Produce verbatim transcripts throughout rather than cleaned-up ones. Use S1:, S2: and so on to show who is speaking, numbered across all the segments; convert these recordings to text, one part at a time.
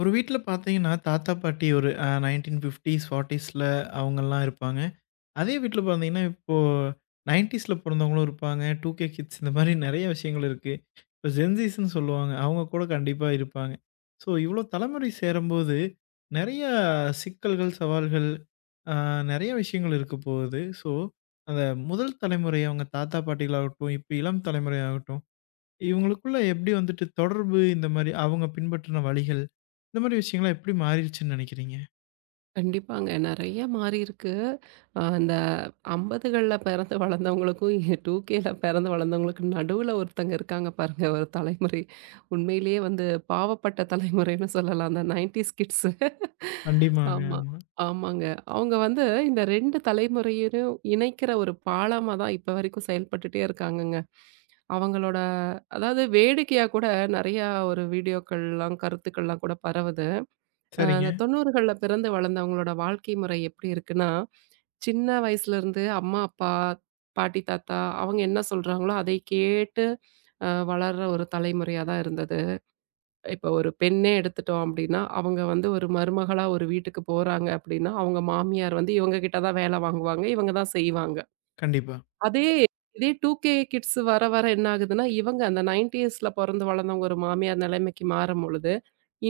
S1: ஒரு வீட்ல பார்த்தீங்கன்னா, தாத்தா, பாட்டி ஒரு அ நைண்டீன் ஃபிஃப்டீஸ், நாற்பதுகள்ல அவங்கலாம் இருப்பாங்க. அதே வீட்ல பார்த்தீங்கன்னா, இப்போ தொண்ணூறுகள்ல பொறந்தவங்களும் இருப்பாங்க. டூ கே கிட்ஸ் இந்த மாரி நெறைய விஷயங்கள் இருக்கு. இப்போ ஜென்ஸீஸ்ன்னு சொல்லுவாங்க. அவங்க கூட கண்டிப்பா இருப்பாங்க. ஸோ, இவ்வளோ தலைமுறை சேரும்போது நெறைய சிக்கல்கள், சவால்கள், அ நெறைய விஷயங்கள் இருக்க போகுது. ஸோ, அந்த முதல் தலைமுறை அவங்க தாத்தா, பாட்டிகளாகட்டும், இப்போ இளம் தலைமுறையாகட்டும் இவங்களுக்குள்ள எப்படி வந்துட்டு தொடர்பு இந்த மாரி அவங்க பின்பற்றின வழிகள், இந்த மாரி விஷயங்கள்லாம் எப்படி மாறிருச்சுன்னு நெனைக்கிறீங்க?
S2: கண்டிப்பாங்க. நெறைய மாறியிருக்கு. அ அந்த ஐம்பதுகள்ல பிறந்து வளர்ந்தவங்களுக்கும், டூகேல பிறந்து வளர்ந்தவங்களுக்கு நடுவுல ஒருத்தங்க இருக்காங்க பாருங்க, ஒரு தலைமுறை. உண்மையிலேயே வந்து பாவப்பட்ட தலைமுறைன்னு சொல்லலாம். அந்த தொண்ணூறுஸ் கிட்ஸ்.
S1: கண்டிப்பாங்க.
S2: ஆமா.
S1: ஆமா.
S2: ஆமாங்க. அவங்க வந்து இந்த ரெண்டு தலைமுறையினயும் இணைக்கிற ஒரு பாலமா தான் இப்ப வரைக்கும் செயல்பட்டுட்டே இருக்காங்கங்க. அவங்களோட, அதாவது, வேடிக்கையா கூட நெறையா ஒரு வீடியோக்கள்லாம், கருத்துக்கள்லாம் கூட பரவுது. அஹ் அந்த
S1: சரிங்க.
S2: தொண்ணூறுகள்ல பிறந்து வளர்ந்தவங்களோட வாழ்க்கை முறை எப்படி இருக்குன்னா, சின்ன வயசுல இருந்து அம்மா, அப்பா, பாட்டி, தாத்தா அவங்க என்ன சொல்றாங்களோ அதை கேட்டு அ வளர்ற ஒரு தலைமுறையா தான் இருந்தது. இப்போ ஒரு பெண்ணே எடுத்துட்டோம் அப்படின்னா, அவங்க வந்து ஒரு மருமகளா ஒரு வீட்டுக்கு போறாங்க அப்படின்னா, அவங்க மாமியார் வந்து இவங்க கிட்ட தான் வேலை வாங்குவாங்க. இவங்க தான் செய்வாங்க.
S1: கண்டிப்பா,
S2: அதே இதே டூகே கிட்ஸ் வர வர என்ன ஆகுதுன்னா, இவங்க அந்த தொண்ணூறுஸ்ல பொறந்து வளர்ந்தவங்க ஒரு மாமியார் நிலைமைக்கு மாறும்பொழுது,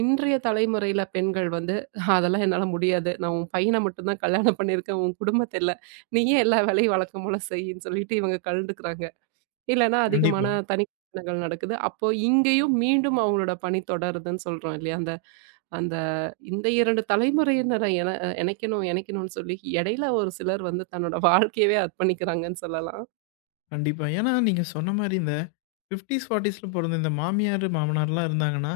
S2: இன்றைய தலைமுறையில பெண்கள் வந்து, "அதெல்லாம் என்னால முடியாது. நான் உன் பையன மட்டும் தான் கல்யாணம் பண்ணியிருக்கேன். உன் குடும்பத்த இல்ல. நீயே எல்லா வேலையும் வழக்கம் போல செய்யின்னு" சொல்லிட்டு இவங்க கலண்டுக்கிறாங்க. இல்லன்னா அதிகமான
S1: கண்டிப்பா,
S2: தனி கல்யாணங்கள் நடக்குது. அப்போ இங்கேயும் மீண்டும் அவங்களோட பணி தொடருதுன்னு சொல்றோம் இல்லையா? அந்த அந்த இந்த இரண்டு தலைமுறையினரை என இணைக்கணும் இணைக்கணும்னு சொல்லி, இடையில ஒரு சிலர் வந்து தன்னோட வாழ்க்கையவே அர்ப்பணிக்கிறாங்கன்னு சொல்லலாம்.
S1: கண்டிப்பா. ஏன்னா நீங்க சொன்ன மாரி இந்த ஐம்பதுகள், நாற்பதுகள்ல பொறந்த இந்த மாமியாரு, மாமனார்லாம் இருந்தாங்கன்னா,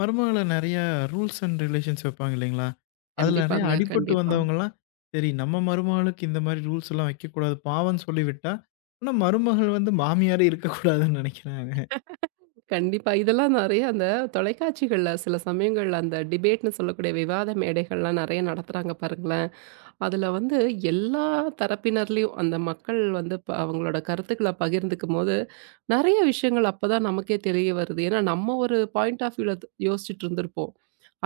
S1: மருமகள நெறைய ரூல்ஸ் அண்ட் ரிலேஷன்ஸ் வைப்பாங்க இல்லைங்களா? அதுல நெறைய
S2: கண்டிப்பாங்க.
S1: அடிபட்டு
S2: கண்டிப்பா.
S1: வந்தவங்கலாம், சரி நம்ம மருமகளுக்கு இந்த மாரி ரூல்ஸ்லாம் வைக்கக்கூடாது பாவம்ன்னு சொல்லி விட்டா, ஆனா மருமகள் வந்து மாமியாரே இருக்கக்கூடாதுன்னு நெனைக்கிறாங்க.
S2: கண்டிப்பா. இதெல்லாம் நெறைய அந்த தொலைக்காட்சிகள்ல சில சமயங்கள்ல அந்த டிபேட்ன்னு சொல்லக்கூடிய விவாத மேடைகள்லாம் நெறைய நடத்துறாங்க பாருங்களேன். அதுல வந்து எல்லா தரப்பினர்லயும் அந்த மக்கள் வந்து ப அவங்களோட கருத்துக்கள பகிர்ந்துக்கும்போது, நெறைய விஷயங்கள் அப்பதான் நமக்கே தெரிய வருது. ஏன்னா நம்ம ஒரு பாயிண்ட் ஆஃப் வியூல யோசிச்சுட்டு இருந்திருப்போம்.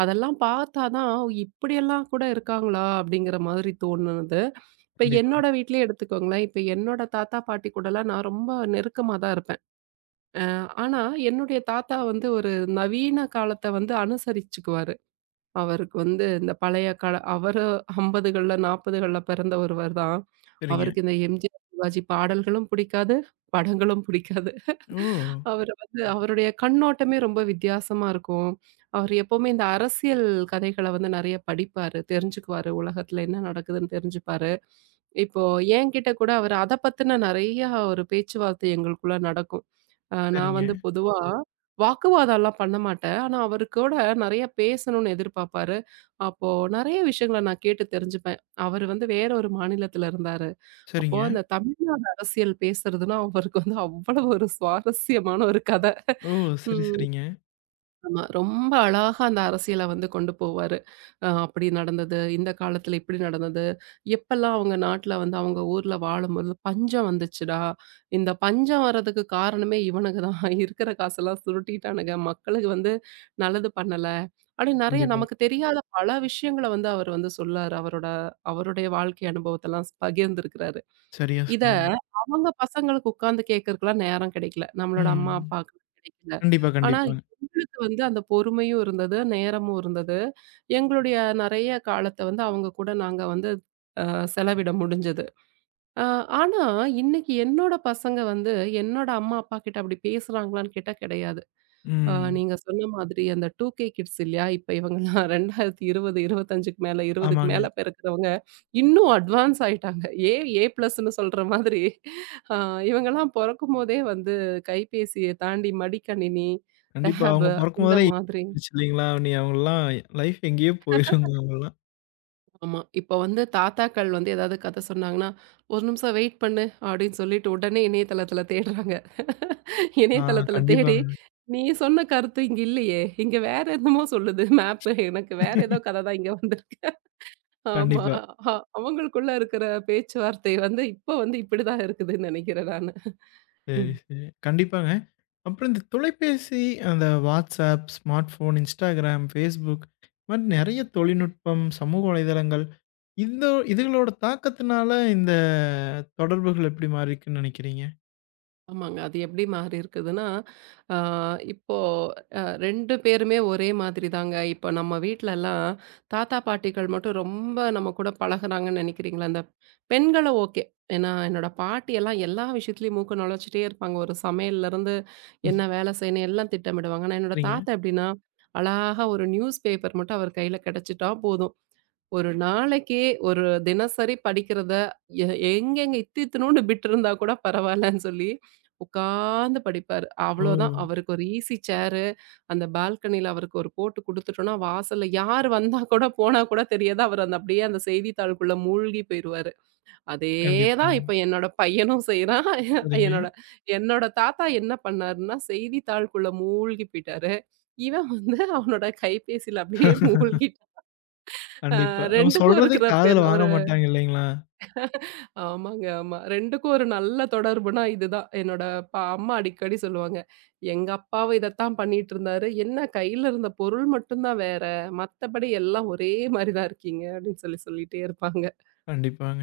S2: அதெல்லாம் பார்த்தா தான் இப்படியெல்லாம் கூட இருக்காங்களா? அப்படிங்கிற மாதிரி தோணுனது. இப்ப
S1: கண்டிப்பாங்க.
S2: என்னோட வீட்லயே எடுத்துக்கோங்களேன். இப்ப என்னோட தாத்தா, பாட்டி கூடலாம் நான் ரொம்ப நெருக்கமா தான் இருப்பேன். அ ஆனா, என்னுடைய தாத்தா வந்து ஒரு நவீன காலத்த வந்து அனுசரிச்சுக்குவாரு. அவருக்கு வந்து இந்த பழைய கால அவரு ஐம்பதுகள்ல நாற்பதுகள்ல பிறந்த ஒருவர் தான்.
S1: சரிங்க.
S2: அவருக்கு இந்த எம்ஜிஆர், சிவாஜி பாடல்களும் பிடிக்காது, படங்களும் பிடிக்காது.
S1: ஓ!
S2: அவரு வந்து அவருடைய கண்ணோட்டமே ரொம்ப வித்தியாசமா இருக்கும். அவர் எப்பவுமே இந்த அரசியல் கதைகள வந்து நெறைய படிப்பாரு, தெரிஞ்சுக்குவாரு. உலகத்துல என்ன நடக்குதுன்னு தெரிஞ்சுப்பாரு. இப்போ என்கிட்ட கூட அவரு அத பத்தின நெறையா ஒரு பேச்சுவார்த்தை எங்களுக்குள்ள நடக்கும். அ நான்
S1: சரிங்க.
S2: வந்து பொதுவா ம். வாக்குவாதம்லாம் பண்ண மாட்டேன். ஆனா, அவரு கூட நெறைய பேசணும்னு எதிர்பார்ப்பாரு. அப்போ நெறைய விஷயங்கள நான் கேட்டு தெரிஞ்சுப்பேன். அவரு வந்து வேற ஒரு மாநிலத்தில இருந்தாரு. அப்போ
S1: சரிங்க.
S2: அந்த தமிழ்நாடு அரசியல் பேசுறதுன்னா அவருக்கு வந்து அவ்வளவு ஒரு சுவாரஸ்யமான ஒரு கத.
S1: ஓ! சரி,
S2: ம்.
S1: சரிங்க.
S2: ஆமா. ரொம்ப அழகா அந்த அரசியல வந்து கொண்டு போவாரு. அ அப்படி நடந்தது, இந்த காலத்துல இப்படி நடந்தது, எப்பல்லாம் அவங்க நாட்டுல வந்து அவங்க ஊர்ல வாழும்பொழுது பஞ்சம் வந்துச்சுடா, இந்த பஞ்சம் வர்றதுக்கு காரணமே இவனுங்க தான். இருக்கிற காசெல்லாம் சுருட்டிட்டானுங்க. மக்களுக்கு வந்து நல்லது பண்ணல. அப்படின்னு நெறைய
S1: கண்டிப்பா.
S2: நமக்கு தெரியாத பல விஷயங்கள வந்து அவர் வந்து சொல்லாரு. அவரோட அவருடைய வாழ்க்கை அனுபவத்தெல்லாம் ஸ் பகிர்ந்திருக்கிறாரு.
S1: சரியா
S2: இத
S1: சொன்னீங்க.
S2: அவங்க பசங்களுக்கு உட்கார்ந்து கேட்கறதுக்குலாம் நேரம் கிடைக்கல. நம்மளோட அம்மா,
S1: ம்.
S2: அப்பாக்கு கிடைக்கல.
S1: கண்டிப்பா,
S2: ஆனா
S1: கண்டிப்பாங்க.
S2: எங்களுக்கு வந்து அந்த பொறுமையும் இருந்தது, நேரமும் இருந்தது. எங்களுடைய நெறைய காலத்த வந்து அவங்க கூட நாங்க வந்து அ செலவிட முடிஞ்சது. அ ஆனா இன்னைக்கு என்னோட பசங்க வந்து என்னோட அம்மா, அப்பா கிட்ட அப்படி பேசுறாங்களான்னு கேட்டா கிடையாது. ஆ
S1: ம்.
S2: நீங்க சொன்ன மாதிரி அந்த டூகே கிட்ஸ் இல்லையா? இப்ப இவங்கலாம் இரண்டாயிரத்து இருபது, இருபத்தி ஐந்துக்கு மேல இருபதுக்கு
S1: ஆமாங்க.
S2: மேல பிறக்கிறவங்க, இன்னும் அட்வான்ஸ் ஆயிட்டாங்க. ஏ ஏ ப்ளஸ்ன்னு சொல்ற மாதிரி ஆ இவங்கலாம் பொறக்கும்போதே வந்து கைபேசிய தாண்டி மடிக்கணினி,
S1: கண்டிப்பா.
S2: டேப்
S1: அவங்க பொறக்கும்
S2: இந்த
S1: போதெல்லாம் ஏ
S2: மாதிரி
S1: வந்துருச்சு இல்லைங்களா? நீ அவங்கலாம் லைஃப் எங்கேயோ போயிருங்க அவங்கலாம்.
S2: ஆமா. இப்ப வந்து தாத்தாக்கள் வந்து ஏதாவது கதை சொன்னாங்கன்னா, "ஒரு நிமிஷம் வெயிட் பண்ணு" அப்படின்னு சொல்லிட்டு உடனே இணையதளத்தில தேடுறாங்க.
S1: ஆ
S2: இணையதளத்தில தேடி,
S1: கண்டிப்பாங்க.
S2: "நீ சொன்ன கருத்து இங்க இல்லையே. இங்க வேற என்னமோ சொல்லுது மேப்பு. எனக்கு வேற ஏதோ கதை தான் இங்க வந்திருக்கு." ஆமா.
S1: கண்டிப்பா.
S2: அ அவங்களுக்குள்ள இருக்கிற பேச்சுவார்த்தை வந்து இப்ப வந்து இப்படிதான் இருக்குதுன்னு நினைக்கிறேன் நானு.
S1: சரி, சரி. கண்டிப்பாங்க. அப்புறம் இந்த தொலைபேசி, அந்த WhatsApp, smart phone, Instagram, Facebook இது மாரி நெறைய தொழில்நுட்பம், சமூக வலைதளங்கள், இந்த இதுகளோட தாக்கத்தினால இந்த தொடர்புகள் எப்படி மாறிருக்குன்னு நெனைக்கிறீங்க?
S2: ஆமாங்க. அது எப்படி மாறி இருக்குதுன்னா, அ இப்போ அ ரெண்டு பேருமே ஒரே மாதிரி தாங்க. இப்போ நம்ம வீட்லலாம் தாத்தா, பாட்டிகள் மட்டும் ரொம்ப நம்ம கூட பழகுறாங்கன்னு நெனைக்கிறீங்களா? அந்த பெண்கள ஓகே. ஏன்னா, என்னோட பாட்டியெல்லாம் எல்லா விஷயத்துலயும் மூக்க நுழைச்சிட்டே இருப்பாங்க. ஒரு சமையல்லருந்து
S1: ம்.
S2: என்ன வேலை செய்யணும் எல்லாம் திட்டமிடுவாங்க. ஆனா, என்னோட
S1: சரிங்க.
S2: தாத்தா எப்படின்னா, அழகா ஒரு நியூஸ் பேப்பர் மட்டும் அவர் கையில கிடைச்சிட்டா போதும். ஒரு நாளைக்கு ஒரு தினசரி படிக்கிறத எ எங்கெங்க இத்து இத்துணூண்டு பிட் இருந்தா கூட பரவாயில்லன்னு சொல்லி உட்கார்ந்து படிப்பாரு.
S1: ஓ!
S2: அவ்வளோதான். அவருக்கு ஒரு ஈஸி சேரு, அந்த பால்கனியில அவருக்கு ஒரு போட்டு குடுத்துட்டோம்னா, வாசல்ல யார் வந்தா கூட போனா கூட தெரியாது. அவர் அந்த அப்படியே அந்த செய்தித்தாளுக்குள்ள மூழ்கி போயிருவாரு. அதே தான்
S1: கண்டிப்பாங்க.
S2: இப்ப என்னோட பையனும் செய்றான்.
S1: சரிங்க.
S2: என்னோட என்னோட தாத்தா என்ன பண்ணாருன்னா, செய்தித்தாளுக்குள்ள மூழ்கி போயிட்டாரு. இவன் வந்து அவனோட கைபேசியில அப்படியே மூழ்கிட்டான். அ
S1: கண்டிப்பா. நம்ம
S2: இரண்டுக்கும்
S1: சொல்றதே
S2: இருக்கிற பேன்
S1: காதுல வாங்க
S2: ஒரு
S1: மாட்டாங்க இல்லைங்களா?
S2: ஆமாங்க, ஆமா. இரண்டுக்கும் ஒரு நல்ல தொடர்புனா இதுதான். என்னோட பா அம்மா அடிக்கடி சொல்லுவாங்க. "எங்க அப்பாவும் இதத்தான் பண்ணிட்டுருந்தாரு. என்ன கையில இருந்த பொருள் மட்டும் தான் வேற. மத்தபடி எல்லாம் ஒரே மாரி தான் இருக்கீங்க." அப்படின்னு சொல்லி சொல்லிட்டே இருப்பாங்க.
S1: கண்டிப்பாங்க.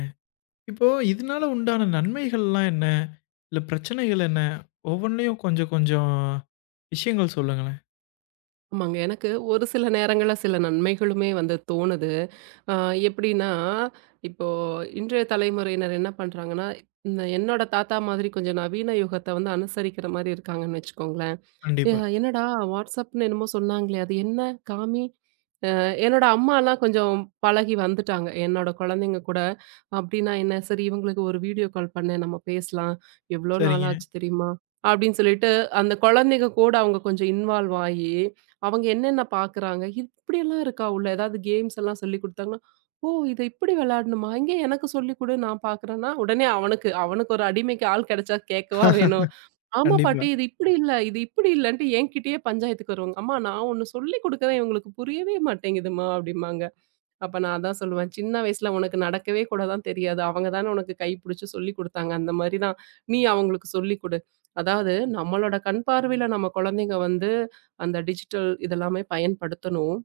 S1: இப்போ இதனால உண்டான நன்மைகள்லாம் என்ன? இல்ல பிரச்சனைகள் என்ன? ஒவ்வொன்லயும் கொஞ்சம் கொஞ்சம் விஷயங்கள் சொல்லுங்களேன்.
S2: ஆமாங்க. எனக்கு ஒரு சில நேரங்கள்ல சில நன்மைகளுமே வந்து தோணுது. அ எப்படின்னா, இப்போ இன்றைய தலைமுறையினர் என்ன பண்றாங்கன்னா, இந்த என்னோட தாத்தா மாதிரி கொஞ்சம் நவீன யுகத்த வந்து அனுசரிக்கிற மாரி இருக்காங்கன்னு வச்சுக்கோங்களேன். ஏ
S1: கண்டிப்பா.
S2: என்னடா WhatsAppன்னு என்னமோ சொன்னாங்களே! அது என்ன? காமி. அ என்னோட அம்மாலாம் கொஞ்சம் பழகி வந்துட்டாங்க. என்னோட குழந்தைங்க கூட அப்படின்னா என்ன? சரி இவங்களுக்கு ஒரு வீடியோ கால் பண்ணேன், நம்ம பேசலாம். எவ்ளோ நாள்
S1: சரிங்க.
S2: ஆச்சு தெரியுமா? அப்படின்னு சொல்லிட்டு, அந்த குழந்தைங்க கூட அவங்க கொஞ்சம் இன்வால்வ் ஆயி, அவங்க என்னென்ன பார்க்குறாங்க, இப்படியெல்லாம் இருக்கா உள்ள? ஏதாவது கேம்ஸ் எல்லாம் சொல்லிக் குடுத்தாங்கன்னா, "ஓ! இத இப்படி விளையாடணுமா? எங்க எனக்கு சொல்லிக் குடு, நான் பார்க்குறேன்னா" உடனே அவனுக்கு அவனுக்கு ஒரு அடிமைக்கு ஆள் கிடைச்சா கேட்கவா வேணும்? "ஆமா
S1: கண்டிப்பா,
S2: பாட்டி, இது இப்படி இல்ல, இது இப்படி இல்லன்ட்டு" என்கிட்டயே பஞ்சாயத்துக்கு வருவாங்க. "அம்மா நான் ஒண்ணு சொல்லிக் குடுக்குறேன், இவங்களுக்கு புரியவே மாட்டேங்குதும்மா" அப்படிம்பாங்க. அப்ப நான் அதான் சொல்லுவேன், "சின்ன வயசுல உனக்கு நடக்கவே கூட தான் தெரியாது. அவங்க தான உனக்கு கைப்பிடிச்சு சொல்லிக் குடுத்தாங்க. அந்த மாரி தான் நீ அவங்களுக்கு சொல்லிக் குடு." அதாவது நம்மளோட கண் பார்வையில நம்ம குழந்தைங்க வந்து அந்த டிஜிட்டல் இதெல்லாமே பயன்படுத்தணும்.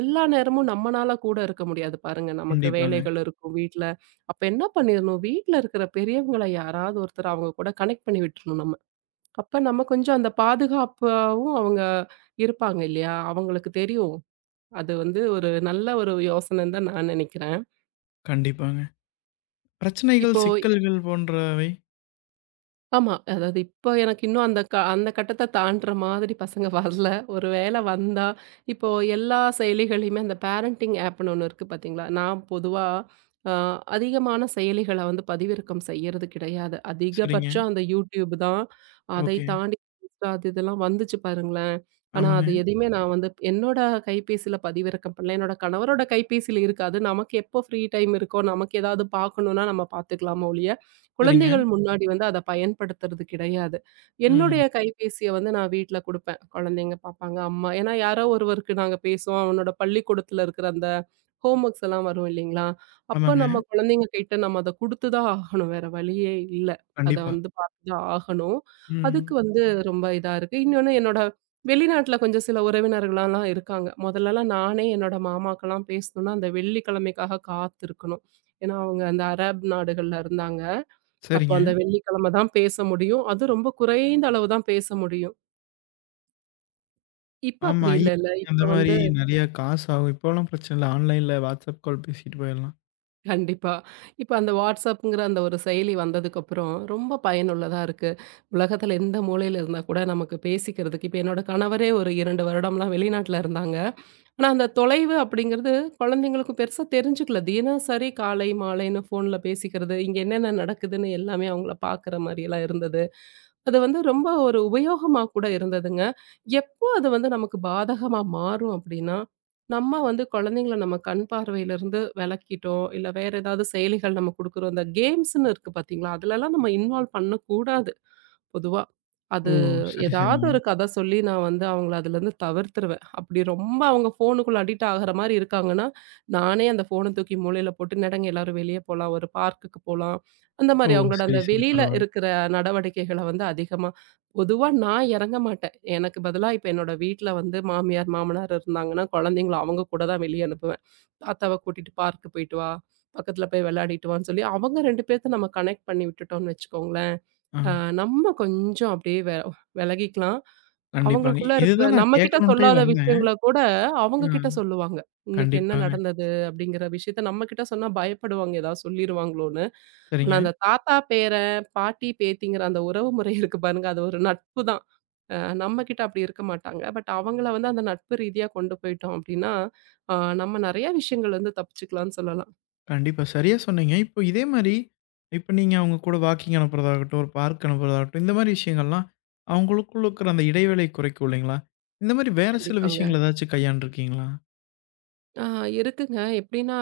S2: எல்லா நேரமும் நம்மனால கூட இருக்க முடியாது பாருங்க. நமக்கு
S1: கண்டிப்பாங்க,
S2: வேலைகள் இருக்கும் வீட்ல. அப்ப என்ன பண்ணிரணும், வீட்ல இருக்கிற பெரியவங்கள யாராவது ஒருத்தர் அவங்க கூட கனெக்ட் பண்ணி விட்டுறணும் நம்ம. அப்ப நம்ம கொஞ்சம் அந்த பாதுகாப்பாவும் அவங்க இருப்பாங்க இல்லையா? அவங்களுக்கு தெரியும். அது வந்து ஒரு நல்ல ஒரு யோசனைன்னு தான் நான் நினைக்கிறேன்.
S1: கண்டிப்பாங்க. பிரச்சனைகள்,
S2: இப்போ
S1: சிக்கல்கள் போன்றவை.
S2: ஆமா. அதாவது இப்ப எனக்கு இன்னும் அந்த க அந்த கட்டத்த தாண்டுற மாதிரி பசங்க வரல. ஒரு வேளை வந்தா, இப்போ எல்லா செயலிகளையுமே அந்த பேரண்டிங் ஆப்ன்னு ஒண்ணு இருக்கு பார்த்தீங்களா? நான் பொதுவா அ அதிகமான செயலிகள வந்து பதிவிறக்கம் செய்யறது கிடையாது.
S1: சரிங்க.
S2: அதிகபட்சம் அந்த YouTube தான். அதை
S1: ஓகே.
S2: தாண்டி Insta அது இதெல்லாம் வந்துச்சு பாருங்களேன். ஆனா
S1: ஆமாங்க.
S2: அது எதையுமே நான் வந்து என்னோட கைபேசியில பதிவிறக்கம் பண்ணல. என்னோட கணவரோட கைபேசியில இருக்கு. அது நமக்கு எப்போ ஃப்ரீ டைம் இருக்கோ, நமக்கு ஏதாவது பார்க்கணும்னா நம்ம பார்த்துக்கலாமா ஒழிய,
S1: சரிங்க.
S2: குழந்தைகள் முன்னாடி வந்து அத பயன்படுத்துறது கிடையாது.
S1: ம்.
S2: என்னுடைய கைபேசிய வந்து நான் வீட்ல குடுப்பேன். குழந்தைங்க பாப்பாங்க, அம்மா. ஏன்னா யாரோ ஒருவருக்கு நாங்க பேசுவோம். அவனோட பள்ளிக்கூடத்துல இருக்கிற அந்த ஹோம் ஒர்க்ஸ் எல்லாம் வரும் இல்லைங்களா? அப்ப
S1: ஆமாங்க.
S2: நம்ம குழந்தைங்க கிட்ட நம்ம அத குடுத்து தான் ஆகணும். வேற வழியே இல்ல. அத
S1: கண்டிப்பா.
S2: வந்து பார்த்து தான் ஆகணும். அதுக்கு
S1: ம்.
S2: வந்து ரொம்ப இதா இருக்கு. இன்னொன்னு என்னோட வெளிநாட்ல கொஞ்சம் சில உறவினர்கள்லாம் இருக்காங்க. முதல்லலாம் நானே என்னோட மாமாக்கெல்லாம் பேசணும்னா, அந்த வெள்ளிக்கிழமைக்காக காத்திருக்கணும். ஏன்னா அவங்க அந்த அரேப் நாடுகள்ல இருந்தாங்க. அப்ப
S1: சரிங்க.
S2: அந்த வெள்ளிக்கிழமை தான் பேச முடியும். அதுவும் ரொம்ப குறைந்த அளவு தான் பேச முடியும். இப்ப
S1: ஆமா.
S2: அப்படி இல்லல்ல.
S1: இ எம் ஐ
S2: இப்ப
S1: அந்த மாரி
S2: வந்து
S1: நெறைய காசு ஆகும். இப்போலாம் பிரச்சனை இல்ல. ஆன்லைன்ல வாட்ஸ்அப் கால் பேசிட்டு போயிடலாம்.
S2: கண்டிப்பா. இப்ப அந்த WhatsAppங்கிற அந்த ஒரு செயலி வந்ததுக்கப்புறம், ரொம்ப பயனுள்ளதா இருக்கு. உலகத்துல எந்த மூலையில இருந்தா கூட நமக்கு பேசிக்கிறதுக்கு இப்ப என்னோட கணவரே ஒரு இரண்டு வருடம்லாம் வெளிநாட்ல இருந்தாங்க. ஆனா அந்த தொலைவு அப்படிங்கிறது குழந்தைங்களுக்கும் பெருசா தெரிஞ்சுக்கல. தினசரி காலை, மாலைன்னு ஃபோன்ல பேசிக்கிறது, இங்க என்னென்ன நடக்குதுன்னு எல்லாமே அவங்கள பாக்குற மாரியெல்லாம் இருந்தது. அது வந்து ரொம்ப ஒரு உபயோகமா கூட இருந்ததுங்க. எப்போ அது வந்து நமக்கு பாதகமா மாறும் அப்டின்னா, நம்ம வந்து குழந்தைங்கள நம்ம கண் பார்வையிலருந்து விலக்கிட்டோம், இல்ல வேற ஏதாவது செயலிகள் நம்ம குடுக்குறோம். இந்த கேம்ஸ்ன்னு இருக்கு பார்த்தீங்களா? அதுலலாம் நம்ம இன்வால்வ் பண்ணக்கூடாது. பொதுவா.
S1: ஓ!
S2: அது
S1: சரி,
S2: ஏதாவது
S1: சரிங்க.
S2: ஒரு கத சொல்லி நான் வந்து அவங்கள அதுலருந்து தவிர்த்துருவேன். அப்படி ரொம்ப அவங்க ஃபோனுக்குள்ள அடிக்ட் ஆகுற மாரி இருக்காங்கன்னா, நானே அந்த ஃபோன தூக்கி மூலையில போட்டு, "நெடங்க எல்லாரும் வெளிய போலாம். ஒரு பார்க்குக்கு போலாம்." அந்த
S1: ஓ!
S2: மாரி அவங்களோட
S1: சரி,
S2: அந்த
S1: சரி.
S2: வெளியில
S1: பரவால்ல.
S2: இருக்கிற நடவடிக்கைகள வந்து அதிகமா பொதுவா நான் இறங்க மாட்டேன். எனக்கு பதிலா இப்ப என்னோட வீட்ல வந்து மாமியார், மாமனார் இருந்தாங்கன்னா, குழந்தைங்கள அவங்க கூட தான் வெளிய அனுப்புவேன். "தாத்தாவ கூட்டிட்டு பார்க் போயிட்டு வா. பக்கத்துல போய் விளையாடிட்டு வான்னு" சொல்லி அவங்க ரெண்டு பேத்த நம்ம கனெக்ட் பண்ணி விட்டுட்டோம்னு வச்சுக்கோங்களேன்.
S1: ஆ.
S2: அ நம்ம கொஞ்சம் அப்படியே வெ வெலகிக்கலாம்.
S1: கண்டிப்பாங்க.
S2: அவங்களுக்குள்ள இருக்கிற
S1: இதுதான் நான்
S2: நம்மகிட்ட
S1: கேட்கணுன்ட்டே
S2: சொல்லாத
S1: வந்தேன்.
S2: விஷயங்கள கூட அவங்க கிட்ட
S1: ஆ.
S2: சொல்லுவாங்க. இன்னைக்கு என்ன
S1: கண்டிப்பாங்க.
S2: நடந்தது அப்படிங்கிற விஷயத்த நம்மகிட்ட சொன்னா பயப்படுவாங்க, ஏதாவது சொல்லிருவாங்களோன்னு. ஆனா
S1: சரிங்க.
S2: அந்த தாத்தா, பேரன், பாட்டி, பேத்திங்கிற அந்த உறவு முறை இருக்கு பாருங்க, அது ஒரு நட்பு தான். அ நம்மகிட்ட அப்படி இருக்க மாட்டாங்க. பட் அவங்கள வந்து அந்த நட்பு ரீதியா கொண்டு போயிட்டோம் அப்படின்னா, அ நம்ம நெறைய விஷயங்கள் வந்து தப்பிச்சுக்கலாம்னு சொல்லலாம்.
S1: கண்டிப்பா. சரியா சொன்னீங்க. இப்போ இதே மாரி, இப்ப நீங்க அவங்க கூட வாக்கிங் அனுப்புறதாகட்டும், ஒரு பார்க் அனுப்புறதாகட்டும், இந்த மாரி விஷயங்கள்லாம் அவங்களுக்குள்ள இருக்கிற அந்த இடைவேளை குறைக்கும் இல்லைங்களா? இந்த மாரி வேற சில
S2: கண்டிப்பாங்க.
S1: விஷயங்கள் ஏதாச்சும் கையாண்டுருக்கீங்களா?
S2: ஆ இருக்குங்க. எப்படின்னா,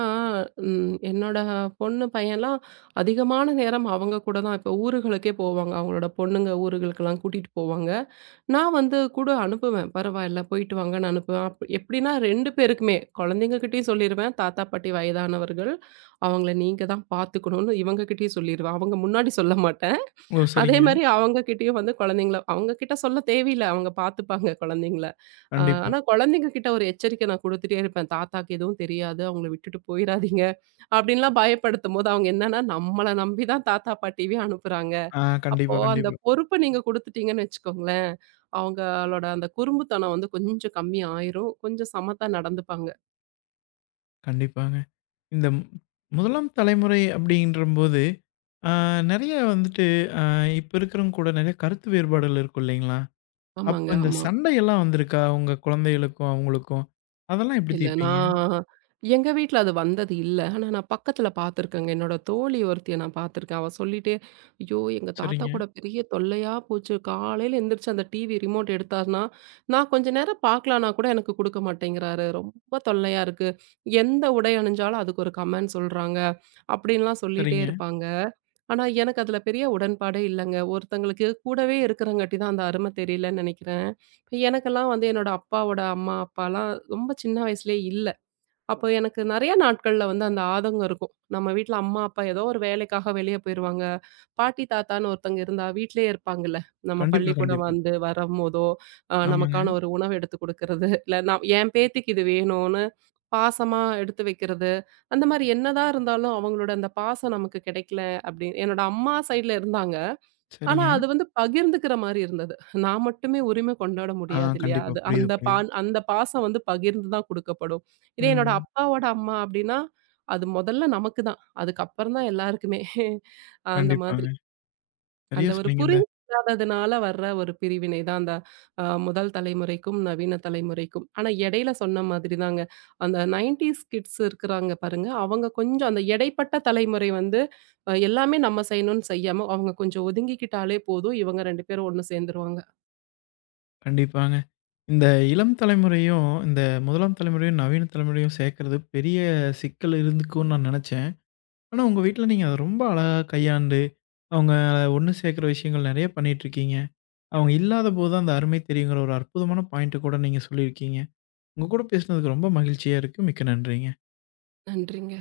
S2: ம் என்னோட பொண்ணு, பையன்லாம் அதிகமான நேரம் அவங்க கூட தான் இப்போ ஊருகளுக்கே போவாங்க. அவங்களோட பொண்ணுங்க ஊருகளுக்கெல்லாம் கூட்டிட்டு போவாங்க. நான் வந்து கூட அனுப்புவேன். பரவாயில்ல போயிட்டு வாங்கன்னு அனுப்புவேன். அப் எப்படின்னா ரெண்டு பேருக்குமே, குழந்தைங்ககிட்டயும் சொல்லிருவேன். தாத்தா, பாட்டி வயதானவர்கள். அவங்கள நீங்க தான் பார்த்துக்கணும்னு இவங்ககிட்டயும் சொல்லிருவேன். அவங்க முன்னாடி சொல்ல மாட்டேன்.
S1: ஓ!
S2: அதே
S1: சரிங்க.
S2: மாரி அவங்க கிட்டயும் வந்து குழந்தைங்கள அவங்க கிட்ட சொல்ல தேவையில்ல. அவங்க பார்த்துப்பாங்க குழந்தைங்கள. அ
S1: கண்டிப்பா.
S2: ஆனா குழந்தைங்க கிட்ட ஒரு எச்சரிக்கை நான் குடுத்துட்டே இருப்பேன். "தாத்தாக்கு எதுவும் தெரியாது. அவங்கள விட்டுட்டு போயிறாதீங்க." அப்படின்லாம் பயப்படுத்தும்போது அவங்க என்னன்னா, நம்மள நம்பி தான் தாத்தா, பாட்டியவே அனுப்புறாங்க.
S1: ஆ.
S2: அப்போ
S1: கண்டிப்பா,
S2: அந்த
S1: கண்டிப்பா.
S2: பொறுப்ப நீங்க குடுத்துட்டீங்கன்னு வச்சுக்கோங்களேன், அவங்களோட அந்த குறும்புத்தனம் வந்து கொஞ்சம் கம்மியாயிரும். கொஞ்சம் சமத்தா நடந்துப்பாங்க.
S1: கண்டிப்பாங்க. இந்த மு- முதலாம் தலைமுறை அப்படின்றம்போது, ஆ நெறைய வந்துட்டு, அ இப்ப இருக்கிறவங்க கூட நெறைய கருத்து வேறுபாடுகள் இருக்கும் இல்லைங்களா? அப்போ
S2: ஆமாங்க,
S1: இந்த
S2: ஆமா.
S1: சண்டையெல்லாம் வந்திருக்கா? உங்க குழந்தைகளுக்கும், அவங்களுக்கும்? அதெல்லாம் எப்படி
S2: இல்ல.
S1: தீர்ப்பீங்க?
S2: நான் எங்க வீட்ல அது வந்தது இல்ல. ஆனா நான் பக்கத்துல பார்த்துருக்கேங்க. என்னோட தோழி ஒருத்திய நான் பார்த்துருக்கேன். அவ சொல்லிட்டே, "ஐயோ! எங்க தாத்தா
S1: சரிங்க,
S2: கூட பெரிய தொல்லையா போச்சு. காலையில எந்திரிச்சு அந்த டிவி ரிமோட் எடுத்தார்னா, நான் கொஞ்ச நேரம் பார்க்கலான்னா கூட எனக்கு குடுக்க மாட்டேங்கிறாரு. ரொம்ப தொல்லையா இருக்கு. எந்த உடை அணிஞ்சாலும் அதுக்கு ஒரு கமெண்ட் சொல்றாங்க." அப்படின்லாம் சொல்லிட்டே
S1: சரிங்க.
S2: இருப்பாங்க. ஆனா எனக்கு அதுல பெரிய உடன்பாடே இல்லங்க. ஒருத்தங்களுக்கு கூடவே இருக்கிறங்காட்டி தான் அந்த அருமை தெரியலன்னு நெனைக்கிறேன். எனக்கெல்லாம் வந்து என்னோட அப்பாவோட அம்மா, அப்பாலாம் ரொம்ப சின்ன வயசுலயே இல்ல. அப்போ எனக்கு நெறைய நாட்கள்ல வந்து அந்த ஆதங்கம் இருக்கும். நம்ம வீட்ல அம்மா, அப்பா ஏதோ ஒரு வேலைக்காக வெளிய போயிருவாங்க. பாட்டி, தாத்தான்னு ஒருத்தவங்க இருந்தா வீட்லயே இருப்பாங்கல்ல. நம்ம
S1: கண்டிப்பா,
S2: பள்ளிக்கூடம்
S1: கண்டிப்பா.
S2: வந்து வரம்போதோ, அ
S1: ஆமாங்க.
S2: நமக்கான ஒரு உணவு எடுத்து குடுக்கறது, இல்ல நான் என் பேத்திக்கு இது வேணும்னு பாசமா எடுத்து வைக்கிறது. அந்த மாரி என்னதான் இருந்தாலும் அவங்களோட அந்த பாசம் நமக்கு கிடைக்கல. அப்டி என்னோட அம்மா சைட்ல இருந்தாங்க. ஆனா,
S1: சரிங்க.
S2: அது வந்து பகிர்ந்துக்கிற மாரி இருந்தது. நான் மட்டுமே உரிமை கொண்டாட
S1: ஆ
S2: முடியாது இல்லையா?
S1: கண்டிப்பா.
S2: அது
S1: புரியுது,
S2: அந்த
S1: புரியுது.
S2: பான் அந்த பாசம் வந்து பகிர்ந்து தான் குடுக்கப்படும். இதே என்னோட
S1: ம்.
S2: அப்பாவோட அம்மா அப்டின்னா, அது மொதல்ல நமக்கு தான். அதுக்கப்புறம் தான் எல்லாருக்குமே. அந்த மாதிரி.
S1: கண்டிப்பாங்க. சரியா
S2: அந்த ஒரு
S1: சொன்னீங்க. இந்த
S2: புரிதல் இல்லாததுனால வர்ற ஒரு பிரிவினை தான் அந்த அ, முதல் தலைமுறைக்கும், நவீன தலைமுறைக்கும். ஆனா இடையில சொன்ன மாதிரி தாங்க. அந்த 90ஸ் கிட்ஸ் இருக்கிறாங்க பாருங்க. அவங்க கொஞ்சம் அந்த இடைப்பட்ட தலைமுறை வந்து அ எல்லாமே நம்ம செய்யணும்னு செய்யாம, அவங்க கொஞ்சம் ஒதுங்கிக்கிட்டாலே போதும். இவங்க ரெண்டு பேரும் ஒண்ணு சேர்ந்துருவாங்க.
S1: கண்டிப்பாங்க. இந்த இளம் தலைமுறையும், இந்த முதலாம் தலைமுறையும், நவீன தலைமுறையும் சேர்க்கிறது பெரிய சிக்கல் இருந்துக்கும்னு நான் நெனச்சேன். ஆனா, உங்க வீட்ல நீங்க அத ரொம்ப அழகா கையாண்டு, அவங்க ஒண்ணு சேர்க்குற விஷயங்கள் நெறைய பண்ணிட்டுருக்கீங்க. அவங்க இல்லாதபோது தான் அந்த அருமை தெரியுங்கிற ஒரு அற்புதமான பாயிண்ட்ட கூட நீங்க சொல்லியிருக்கீங்க. உங்க கூட பேசினதுக்கு ரொம்ப மகிழ்ச்சியா இருக்கு. மிக்க நன்றிங்க.
S2: நன்றிங்க.